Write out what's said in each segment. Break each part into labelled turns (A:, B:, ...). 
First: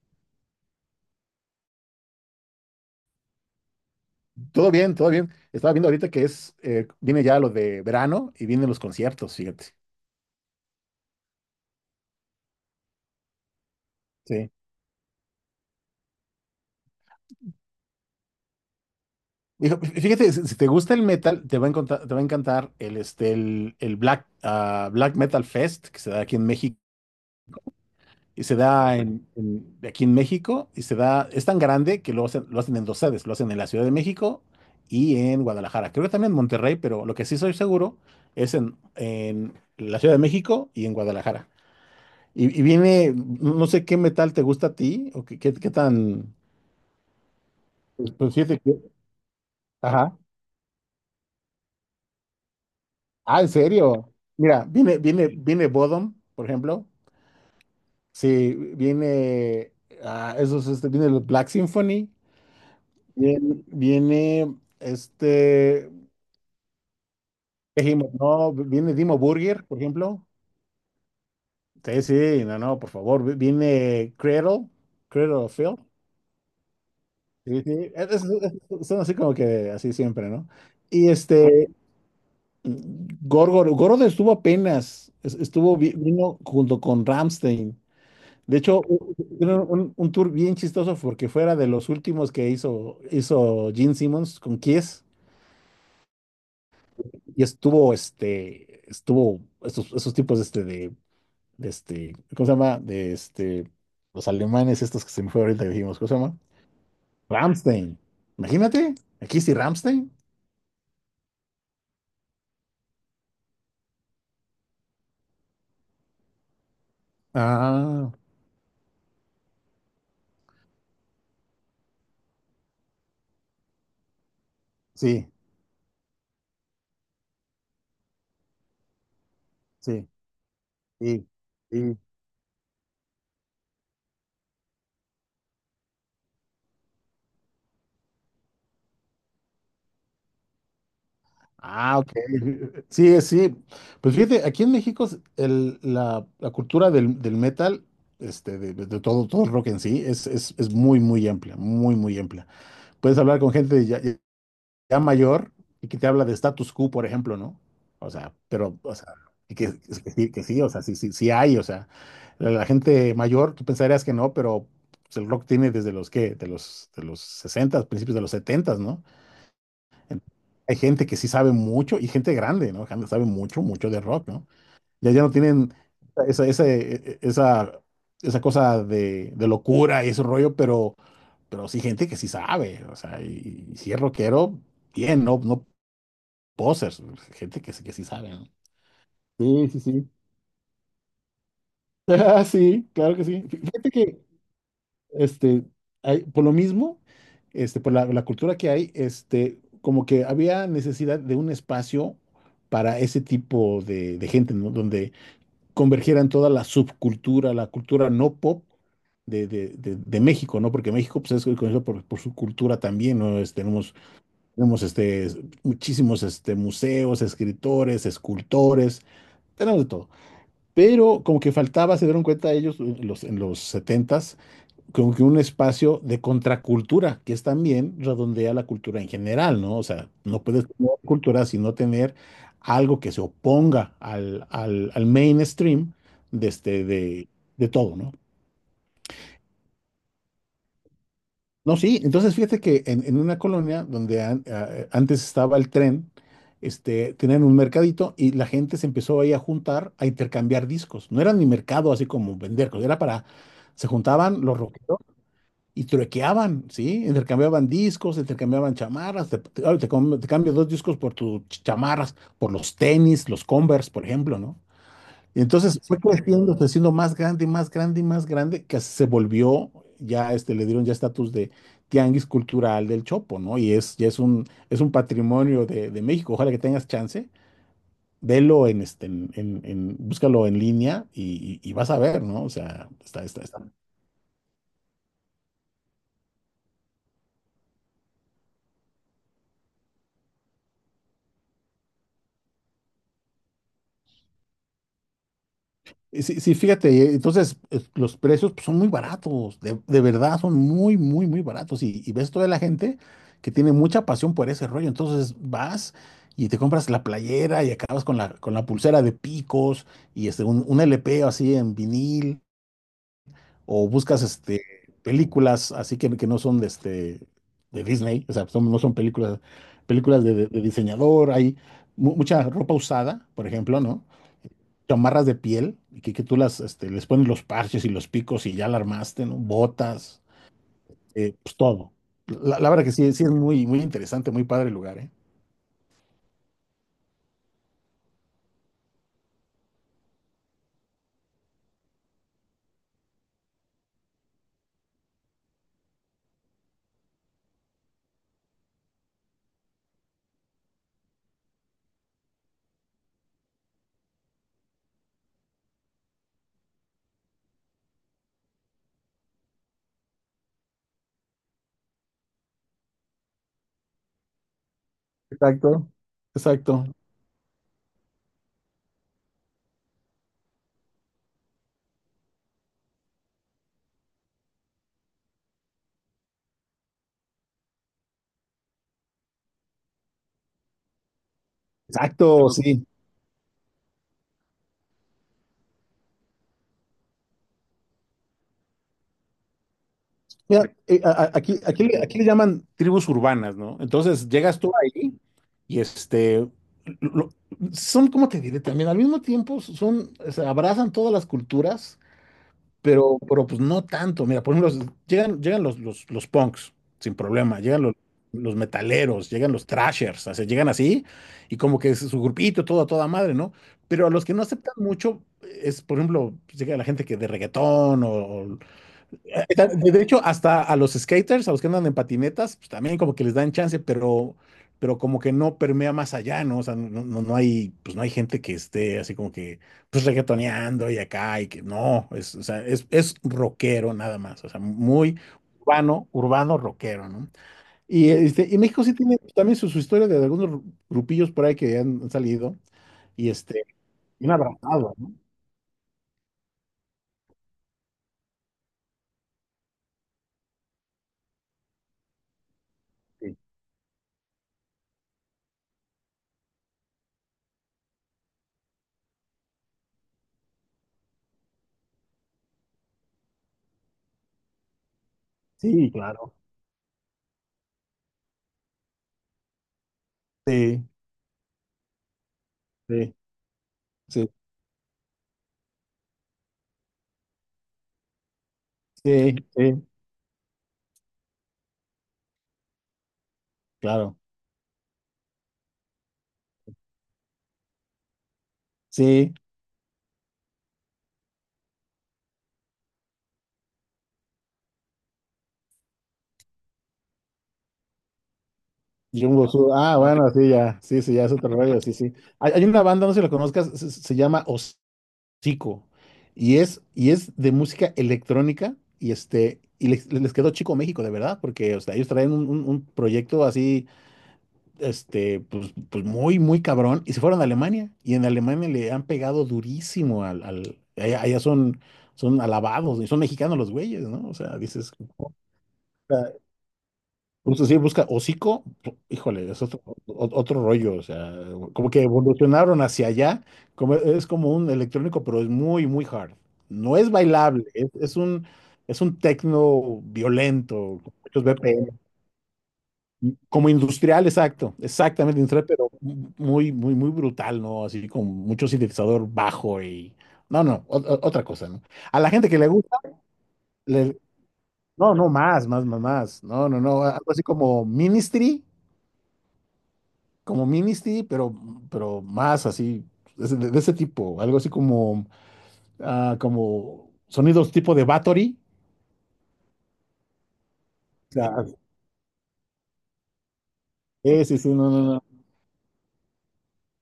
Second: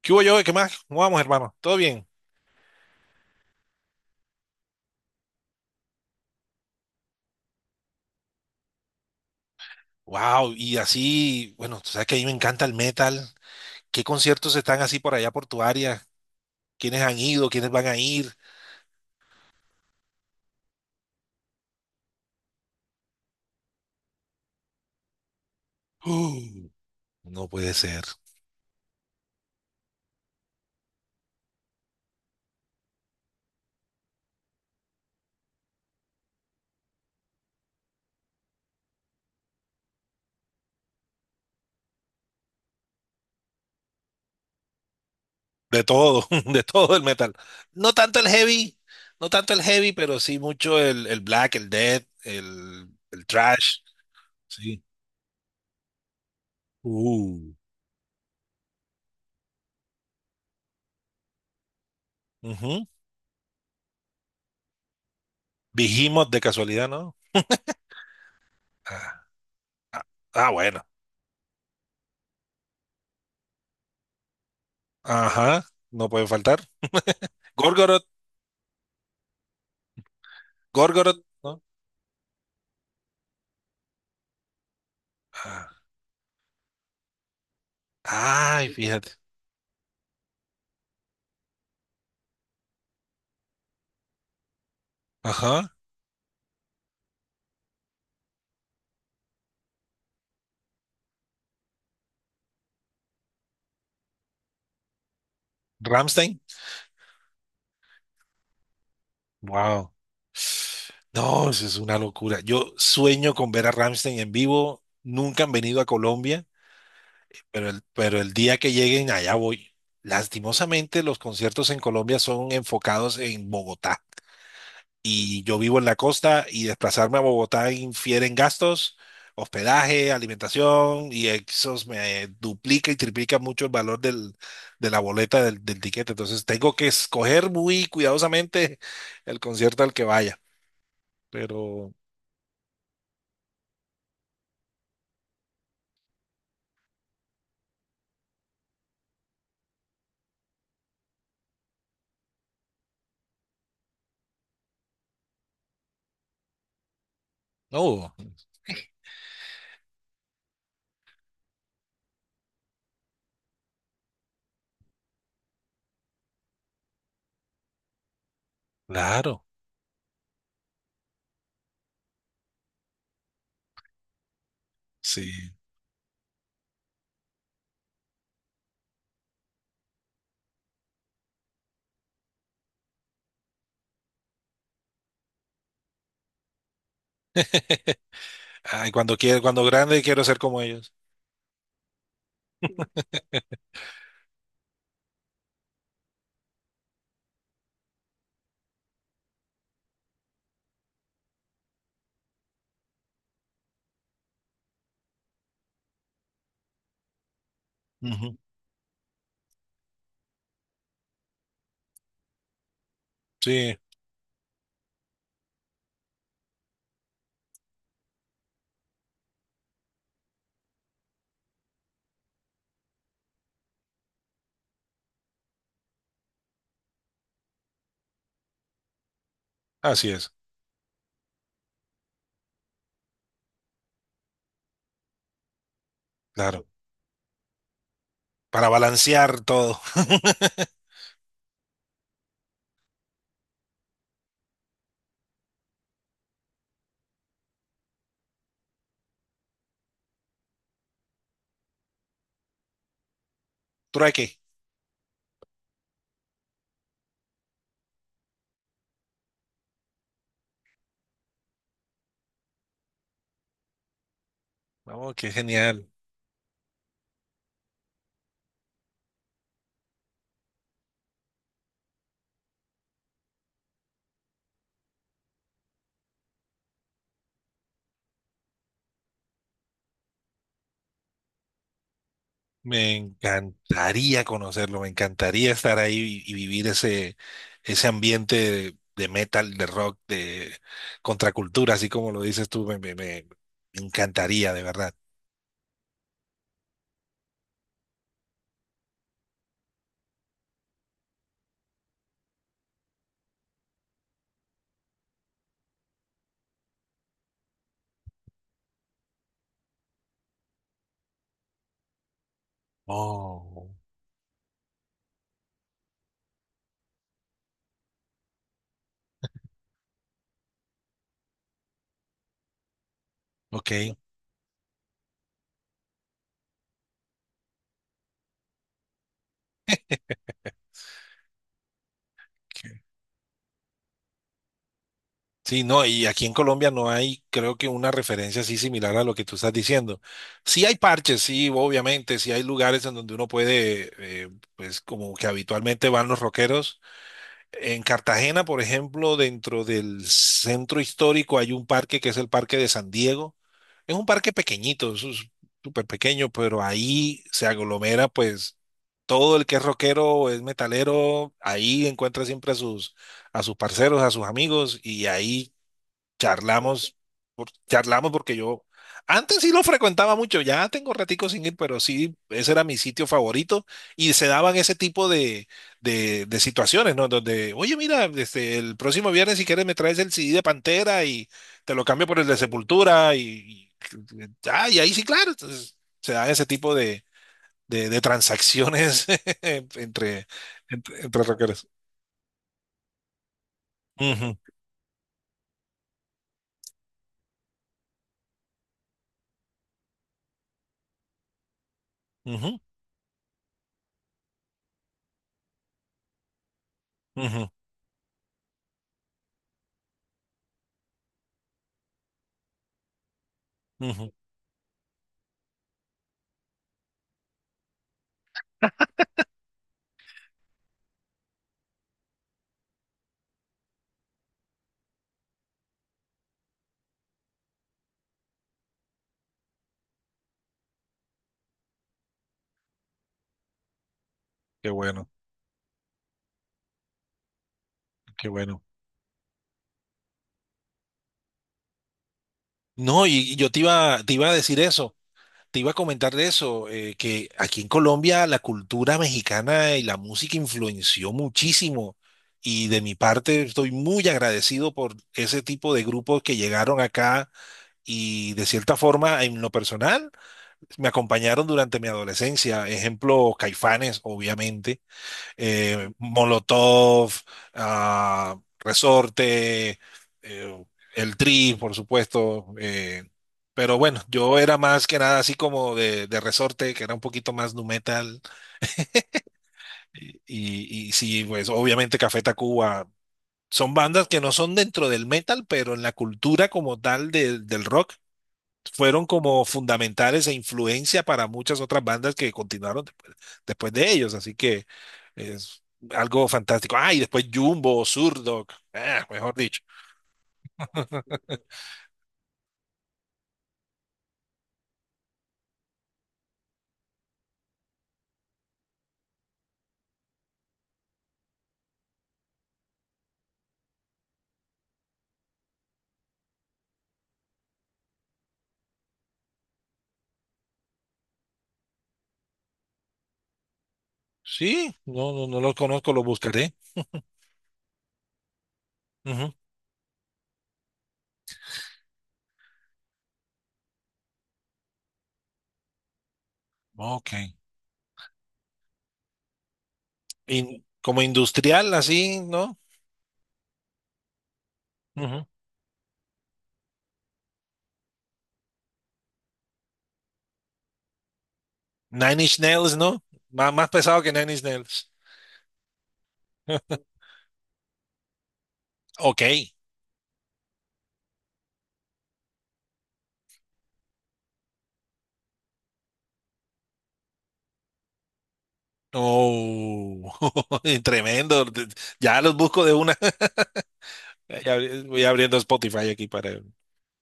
A: ¿Qué hubo yo? ¿Qué más? ¿Cómo vamos, hermano? ¿Todo bien?
B: Todo bien, todo bien. Estaba viendo ahorita que es, viene ya lo de verano y vienen los conciertos, fíjate.
A: Wow, y así, bueno, tú sabes que a mí me encanta el metal. ¿Qué
B: Sí.
A: conciertos están así por allá por tu área? ¿Quiénes han ido? ¿Quiénes van a ir?
B: Dijo, fíjate, si te gusta el metal, te va a encantar el Black Metal Fest que se da aquí en
A: Uh,
B: México.
A: no puede ser.
B: Y se da aquí en México, y se da, es tan grande que lo hacen en dos sedes, lo hacen en la Ciudad de México y en Guadalajara. Creo que también en Monterrey, pero lo que sí soy seguro es en la Ciudad de México y en Guadalajara. Y viene, no sé qué metal te gusta a ti, o qué
A: De todo,
B: tan.
A: de todo el metal. No tanto el
B: Pues fíjate
A: heavy,
B: que.
A: no tanto el heavy,
B: Ajá.
A: pero sí mucho el black, el death, el
B: Ah, en
A: thrash.
B: serio. Mira,
A: Sí.
B: viene Bodom, por ejemplo.
A: Uh.
B: Sí, viene. Ah, viene el Black Symphony.
A: Ujú.
B: Viene.
A: Behemoth de casualidad, ¿no?
B: Dijimos no, viene Dimo
A: Ah,
B: Burger, por
A: ah,
B: ejemplo.
A: ah, bueno.
B: Sí, sí, no, no, por favor. Viene Cradle, Cradle of
A: Ajá,
B: Filth.
A: no puede faltar.
B: Sí, sí.
A: Gorgoroth,
B: Son así como que así siempre, ¿no? Y
A: Gorgoroth, ¿no?
B: este. Gorgoroth estuvo apenas,
A: Ah,
B: vino junto con Ramstein. De
A: ay,
B: hecho, u-
A: fíjate.
B: hicieron un tour bien chistoso porque fuera de los últimos que hizo, hizo Gene Simmons con Kiss,
A: Ajá.
B: y estuvo, estuvo esos tipos de ¿cómo se llama? Los alemanes estos, que se me fue ahorita, ¿cómo se llama?
A: Ramstein.
B: Ramstein. Imagínate, aquí sí
A: Wow.
B: Ramstein.
A: No, eso es una locura. Yo sueño con ver a Ramstein en vivo. Nunca han venido a Colombia,
B: Ah,
A: pero el día que lleguen allá voy. Lastimosamente, los conciertos en Colombia son enfocados en Bogotá.
B: sí,
A: Y yo vivo en la costa y desplazarme a Bogotá infiere en gastos,
B: sí,
A: hospedaje, alimentación
B: sí.
A: y eso
B: Sí.
A: me duplica y triplica mucho el valor del, de la boleta del, del tiquete. Entonces tengo que escoger muy cuidadosamente el concierto al que vaya. Pero,
B: Ah, ok. Sí, sí. Pues fíjate, aquí en México la cultura del metal, de, todo, todo el rock en sí, es muy, muy amplia, muy, muy amplia. Puedes hablar con gente ya mayor y que te habla de status quo, por ejemplo, ¿no? O
A: no,
B: sea, pero, o sea, y que sí, que sí, o sea, sí, sí, sí hay, o sea, la gente mayor, tú pensarías que no, pero pues, el rock tiene desde los, ¿qué? De los 60, principios de los 70, ¿no?
A: claro,
B: Hay gente que sí sabe mucho, y gente grande, ¿no? Gente que sabe mucho, mucho de rock, ¿no? Ya
A: sí.
B: no tienen esa, esa, e- esa, esa cosa de locura y ese rollo, pero sí, gente que sí sabe, o sea, y si es rockero, bien, no, no posers, gente que sí sabe, ¿no?
A: Ay, cuando quiero, cuando
B: Sí, sí,
A: grande
B: sí.
A: quiero ser como ellos.
B: Ah, sí, claro que sí. Fíjate que este, por lo mismo, por la cultura que hay, como que había necesidad de un espacio para ese tipo de gente, ¿no? Donde convergieran toda la subcultura, la cultura no
A: Ujú,
B: pop de México, ¿no? Porque México, pues, es conocido por su cultura también, ¿no? Es-
A: sí,
B: tenemos, tenemos, este, es- muchísimos, museos, escritores, escultores, tenemos de todo. Pero como que faltaba, se dieron cuenta ellos en los 70, como que un espacio de contracultura, que es también redondea la cultura en general, ¿no? O sea,
A: así es,
B: no puedes tener cultura sino tener algo que se oponga al mainstream de,
A: claro.
B: este, de, de todo, ¿no?
A: Para balancear todo.
B: No, sí, entonces fíjate que en una colonia donde antes estaba el tren, tenían un mercadito y la gente se empezó ahí a juntar, a intercambiar discos. No era ni mercado así como vender, era para, se
A: Trueque.
B: juntaban los rockeros. Y truequeaban, ¿sí? Intercambiaban discos, intercambiaban chamarras, te cambio dos discos por tus chamarras, por los tenis, los Converse, por ejemplo, ¿no?
A: Oh, qué
B: Y entonces
A: genial.
B: fue creciendo, fue siendo más grande, y más grande, y más grande, que se volvió, le dieron ya estatus de tianguis cultural del Chopo, ¿no? Y es, ya es un patrimonio de México. Ojalá que tengas chance, velo en, este, en- búscalo en línea, y vas a ver, ¿no? O sea,
A: Me
B: está.
A: encantaría conocerlo, me encantaría estar ahí y vivir ese, ese ambiente de metal, de rock, de contracultura, así como lo dices tú, me encantaría, de verdad.
B: Sí, sí, fíjate, entonces los precios pues, son muy baratos, de verdad son muy, muy, muy baratos. Y ves toda la gente que tiene mucha pasión por ese rollo. Entonces vas y te compras la playera y acabas con la pulsera de picos, y un LP así en vinil,
A: Oh,
B: o buscas películas así que no son de Disney, o sea, no son películas de diseñador, hay mucha ropa usada, por ejemplo,
A: ok.
B: ¿no? Chamarras de piel, y que tú les pones los parches y los picos, y ya la armaste, ¿no? Botas, pues todo. La
A: Ok.
B: verdad que sí, sí es muy, muy interesante, muy padre el lugar, ¿eh?
A: Sí, no, y aquí en Colombia no hay, creo que una referencia así similar a lo que tú estás diciendo. Sí hay parches, sí, obviamente, sí hay lugares en donde uno puede, eh, pues como que habitualmente van los rockeros. En Cartagena, por ejemplo, dentro del centro histórico hay un parque que es el Parque de San Diego. Es un parque pequeñito, súper pequeño, pero ahí se aglomera pues todo el que es rockero, es metalero, ahí encuentra siempre a sus parceros, a sus amigos y ahí
B: Exacto. Exacto.
A: charlamos, charlamos porque yo antes sí lo frecuentaba mucho, ya tengo ratico sin ir, pero sí, ese era mi sitio favorito y se daban ese tipo de, de situaciones, ¿no? Donde, oye, mira, este, el próximo viernes si quieres me traes el CD de Pantera y te lo cambio por el de
B: Exacto, sí.
A: Sepultura y, ah, y ahí sí, claro, entonces se dan ese tipo de, de transacciones entre,
B: Mira,
A: entre,
B: a-
A: entre
B: a- aquí,
A: rockeros.
B: aquí, le- aquí le llaman tribus urbanas, ¿no? Entonces
A: Ujú,
B: llegas tú ahí y lo- son, ¿cómo te diré? También al mismo tiempo se abrazan todas las culturas.
A: ujú,
B: Pero pues no tanto. Mira, por ejemplo, llegan los punks sin
A: ujú,
B: problema, llegan los metaleros, llegan los thrashers, o sea, llegan así, y como que es su grupito, todo a toda madre, ¿no? Pero a
A: ujú.
B: los que no aceptan mucho es, por ejemplo, pues, llega la gente que de reggaetón o, de hecho, hasta a los skaters, a los que andan en patinetas, pues también como que les dan chance, pero como que no permea más allá, ¿no? O sea, no, no, no hay, pues no hay gente que esté así como que, pues reggaetoneando y acá, y que no, o sea, es rockero nada más, o sea,
A: Qué bueno,
B: muy urbano, urbano rockero, ¿no? Y,
A: qué
B: este, y
A: bueno.
B: México sí tiene también su historia de algunos grupillos por ahí que han salido
A: No,
B: y
A: y yo
B: este,
A: te iba
B: bien
A: a decir
B: abrazado,
A: eso,
B: ¿no?
A: te iba a comentar de eso, que aquí en Colombia la cultura mexicana y la música influenció muchísimo. Y de mi
B: Sí,
A: parte estoy muy agradecido por ese tipo de grupos que llegaron acá y de cierta forma en lo personal me acompañaron durante mi adolescencia. Ejemplo, Caifanes, obviamente
B: sí, claro.
A: Molotov, ah, Resorte, eh,
B: Sí,
A: el Tri, por supuesto.
B: sí,
A: Pero bueno,
B: sí,
A: yo era más que nada así como de Resorte, que era un poquito más nu metal.
B: sí, sí,
A: Y, y sí, pues obviamente Café Tacuba. Son bandas
B: claro.
A: que no son dentro del metal, pero en la cultura como tal del del rock fueron
B: Sí,
A: como fundamentales e influencia para muchas otras bandas que continuaron después, después de ellos. Así que es algo fantástico. Ah, y después Jumbo, Zurdok, ah, mejor
B: Jumbo
A: dicho.
B: Ah, bueno, sí, ya. Sí, sí, ya es otro rollo, sí, sí. Hay una banda, no sé si la conozcas, se llama Hocico. Es de música electrónica. Y les quedó Chico México, de verdad, porque o sea, ellos traen un proyecto así, pues muy, muy cabrón. Y se fueron a Alemania. Y en Alemania le han pegado durísimo allá son, son alabados, y son mexicanos los güeyes, ¿no? O sea,
A: Sí,
B: dices,
A: no, no, no los conozco, los buscaré.
B: justo sí, busca Hocico, pu-
A: Ujú.
B: híjole, es otro, otro rollo, o sea, como que evolucionaron hacia allá, es como un electrónico, pero es muy, muy hard. No
A: Ok.
B: es bailable, es un techno violento,
A: Como
B: con muchos
A: industrial,
B: BPM,
A: así, ¿no?
B: como industrial, exacto,
A: Ujú.
B: exactamente industrial, pero muy, muy, muy brutal, ¿no? Así con mucho sintetizador bajo y, no, no, otra cosa, ¿no?
A: Nine
B: A la
A: Inch
B: gente que le
A: Nails,
B: gusta,
A: ¿no? Más pesado que
B: le-
A: Nine Inch Nails.
B: no, no, más, más, más, más, no, no, no, algo así como Ministry.
A: Ok.
B: Como Ministry, pero más así, de ese tipo, algo así como sonidos tipo de Battery.
A: Oh,
B: O
A: tremendo.
B: sea,
A: Ya los busco de una.
B: sí, sí, sí, no, no,
A: Voy
B: no.
A: abriendo Spotify aquí para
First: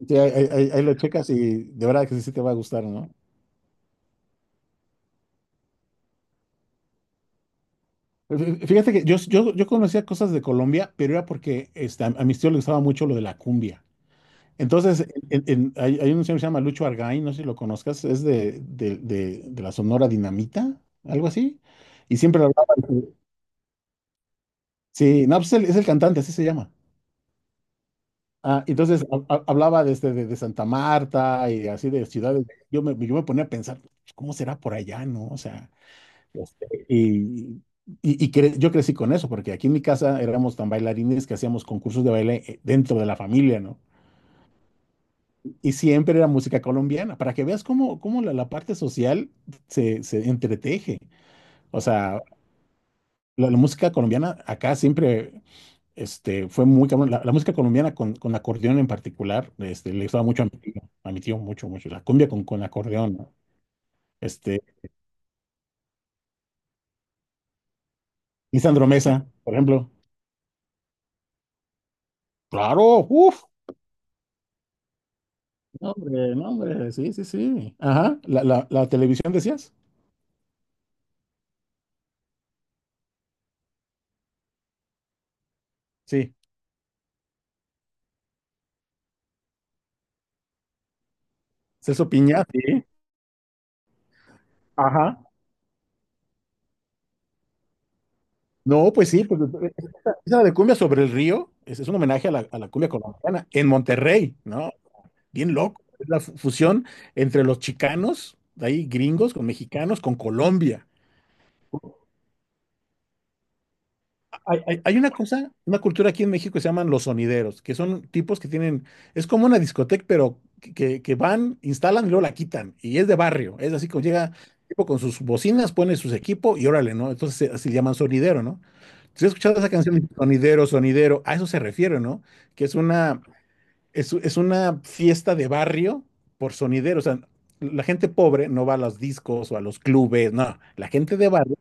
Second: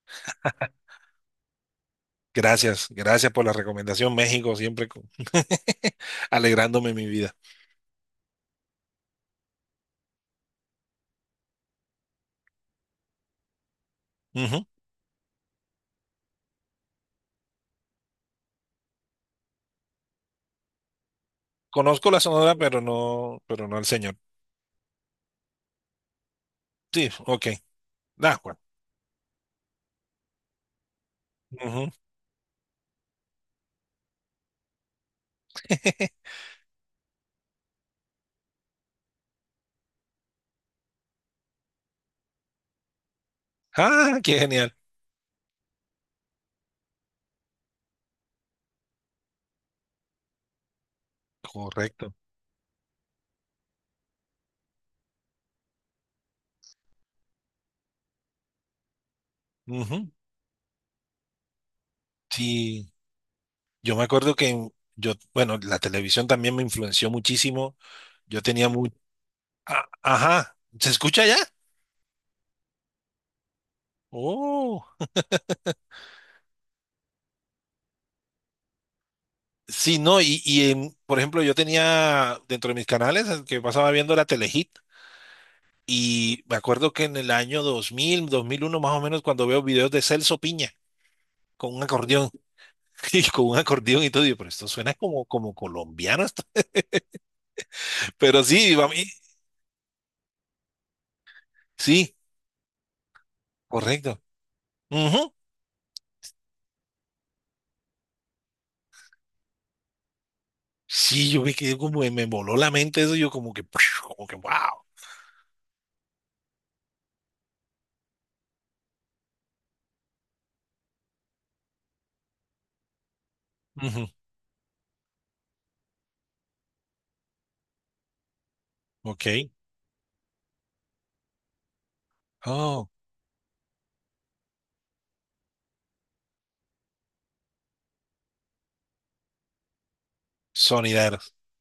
B: Sí, ahí lo checas, y de verdad que sí, sí te va a gustar,
A: gracias,
B: ¿no?
A: gracias por la recomendación. México siempre con- alegrándome mi vida.
B: Fíjate que yo conocía cosas de Colombia, pero era porque a mis tíos les gustaba mucho lo de la cumbia.
A: Ujú.
B: Entonces, hay un señor que se llama Lucho Argaín, no sé si lo conozcas, es de la Sonora Dinamita, algo así.
A: Conozco
B: Y
A: la
B: siempre
A: Sonora,
B: hablaba
A: pero no al señor.
B: sí, no, pues es el cantante, así se llama.
A: Sí, ok. Da, Juan.
B: Ah, entonces hablaba de Santa Marta y
A: Ujú.
B: así de ciudades. Yo me ponía a pensar, pues, ¿cómo será por allá, no? O sea, este, y, yo crecí con eso, porque aquí en mi casa éramos tan bailarines que hacíamos concursos de baile, dentro de la familia, ¿no?
A: Ah, qué genial.
B: Y siempre era música colombiana, para que veas cómo, cómo la parte social se entreteje. O
A: Correcto.
B: sea, la música colombiana acá siempre. Fue muy cabrón. La música colombiana con acordeón en particular, le
A: Ujú.
B: gustaba mucho a mi tío mucho, mucho. La cumbia con
A: Sí,
B: acordeón, ¿no?
A: yo me acuerdo que
B: Este,
A: yo, bueno, la televisión también me influenció muchísimo. Yo
B: y
A: tenía
B: Sandro
A: muy,
B: Mesa, por
A: ah,
B: ejemplo.
A: ajá, ¿se escucha ya?
B: Claro, uff.
A: Oh,
B: No, hombre, no, hombre, sí, sí, sí. Ajá, la televisión decías.
A: sí, no, y por ejemplo, yo tenía dentro de mis canales el que pasaba viendo la Telehit.
B: Sí,
A: Y me acuerdo que en el año 2000, 2001 más o menos, cuando veo videos de Celso Piña con un
B: Celso
A: acordeón
B: Piña, sí.
A: y con un acordeón y todo, digo, pero esto suena
B: Ajá.
A: como, como colombiano, esto". Pero sí,
B: No, pues sí, pues, esa de cumbia sobre el río es un
A: sí,
B: homenaje a la cumbia colombiana en
A: correcto.
B: Monterrey, ¿no?
A: Ujú.
B: Bien loco. Es la fusión entre los chicanos, de ahí gringos, con mexicanos, con Colombia.
A: Sí, yo me quedé como, me voló la mente eso, yo como que, como que, wow.
B: Hay una cosa, una cultura aquí en México que se llaman los sonideros, que son tipos que tienen, es como una discoteca, pero que van, instalan y luego la quitan. Y es de barrio, es así como
A: Ujú.
B: llega tipo con sus bocinas, pone sus equipos y órale, ¿no? Entonces así le llaman sonidero, ¿no? Si
A: Ok.
B: has escuchado esa canción, sonidero, sonidero, a eso se refiere, ¿no? Que es
A: Oh,
B: una, es una fiesta de barrio por sonidero. O sea, la gente pobre no va a los discos o a los clubes, no, la gente de
A: sonideros,
B: barrio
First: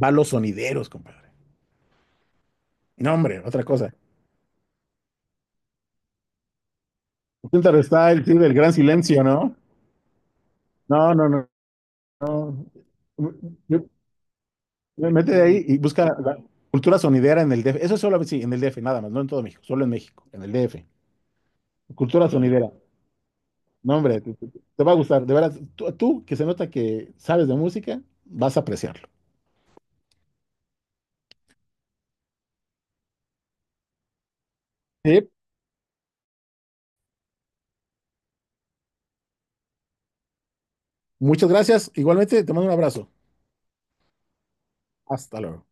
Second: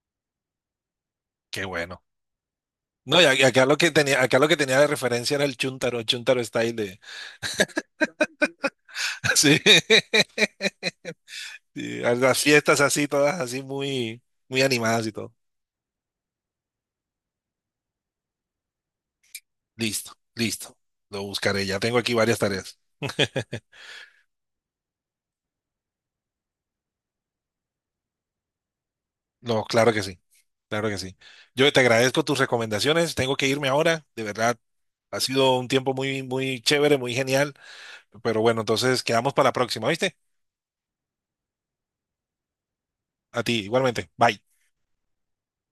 B: va a los sonideros, compadre.
A: qué bueno.
B: No,
A: No,
B: hombre,
A: y
B: otra
A: acá lo que
B: cosa.
A: tenía, acá lo que tenía de referencia era el chuntaro, chuntaro style de,
B: Filter Style, sí, del gran silencio, ¿no?
A: sí,
B: No, no, no.
A: sí, a las
B: No.
A: fiestas así, todas así
B: Yo-
A: muy, muy animadas
B: yo-
A: y todo.
B: Mete ahí y busca la cultura sonidera en el DF. Eso solo, sí, en el DF, nada más, no en todo México, solo en
A: Listo,
B: México, en el
A: listo.
B: DF.
A: Lo buscaré. Ya tengo aquí
B: Cultura
A: varias
B: sonidera.
A: tareas.
B: No, hombre, te va a gustar. De verdad, tú, que se nota que sabes de música, vas a apreciarlo.
A: No, claro que sí. Claro que sí. Yo te agradezco tus recomendaciones. Tengo que irme ahora. De verdad, ha
B: Sí.
A: sido un tiempo muy, muy chévere, muy genial. Pero bueno, entonces quedamos para la próxima, ¿viste?
B: Muchas gracias. Igualmente, te mando un abrazo.
A: A ti, igualmente. Bye.
B: Hasta luego.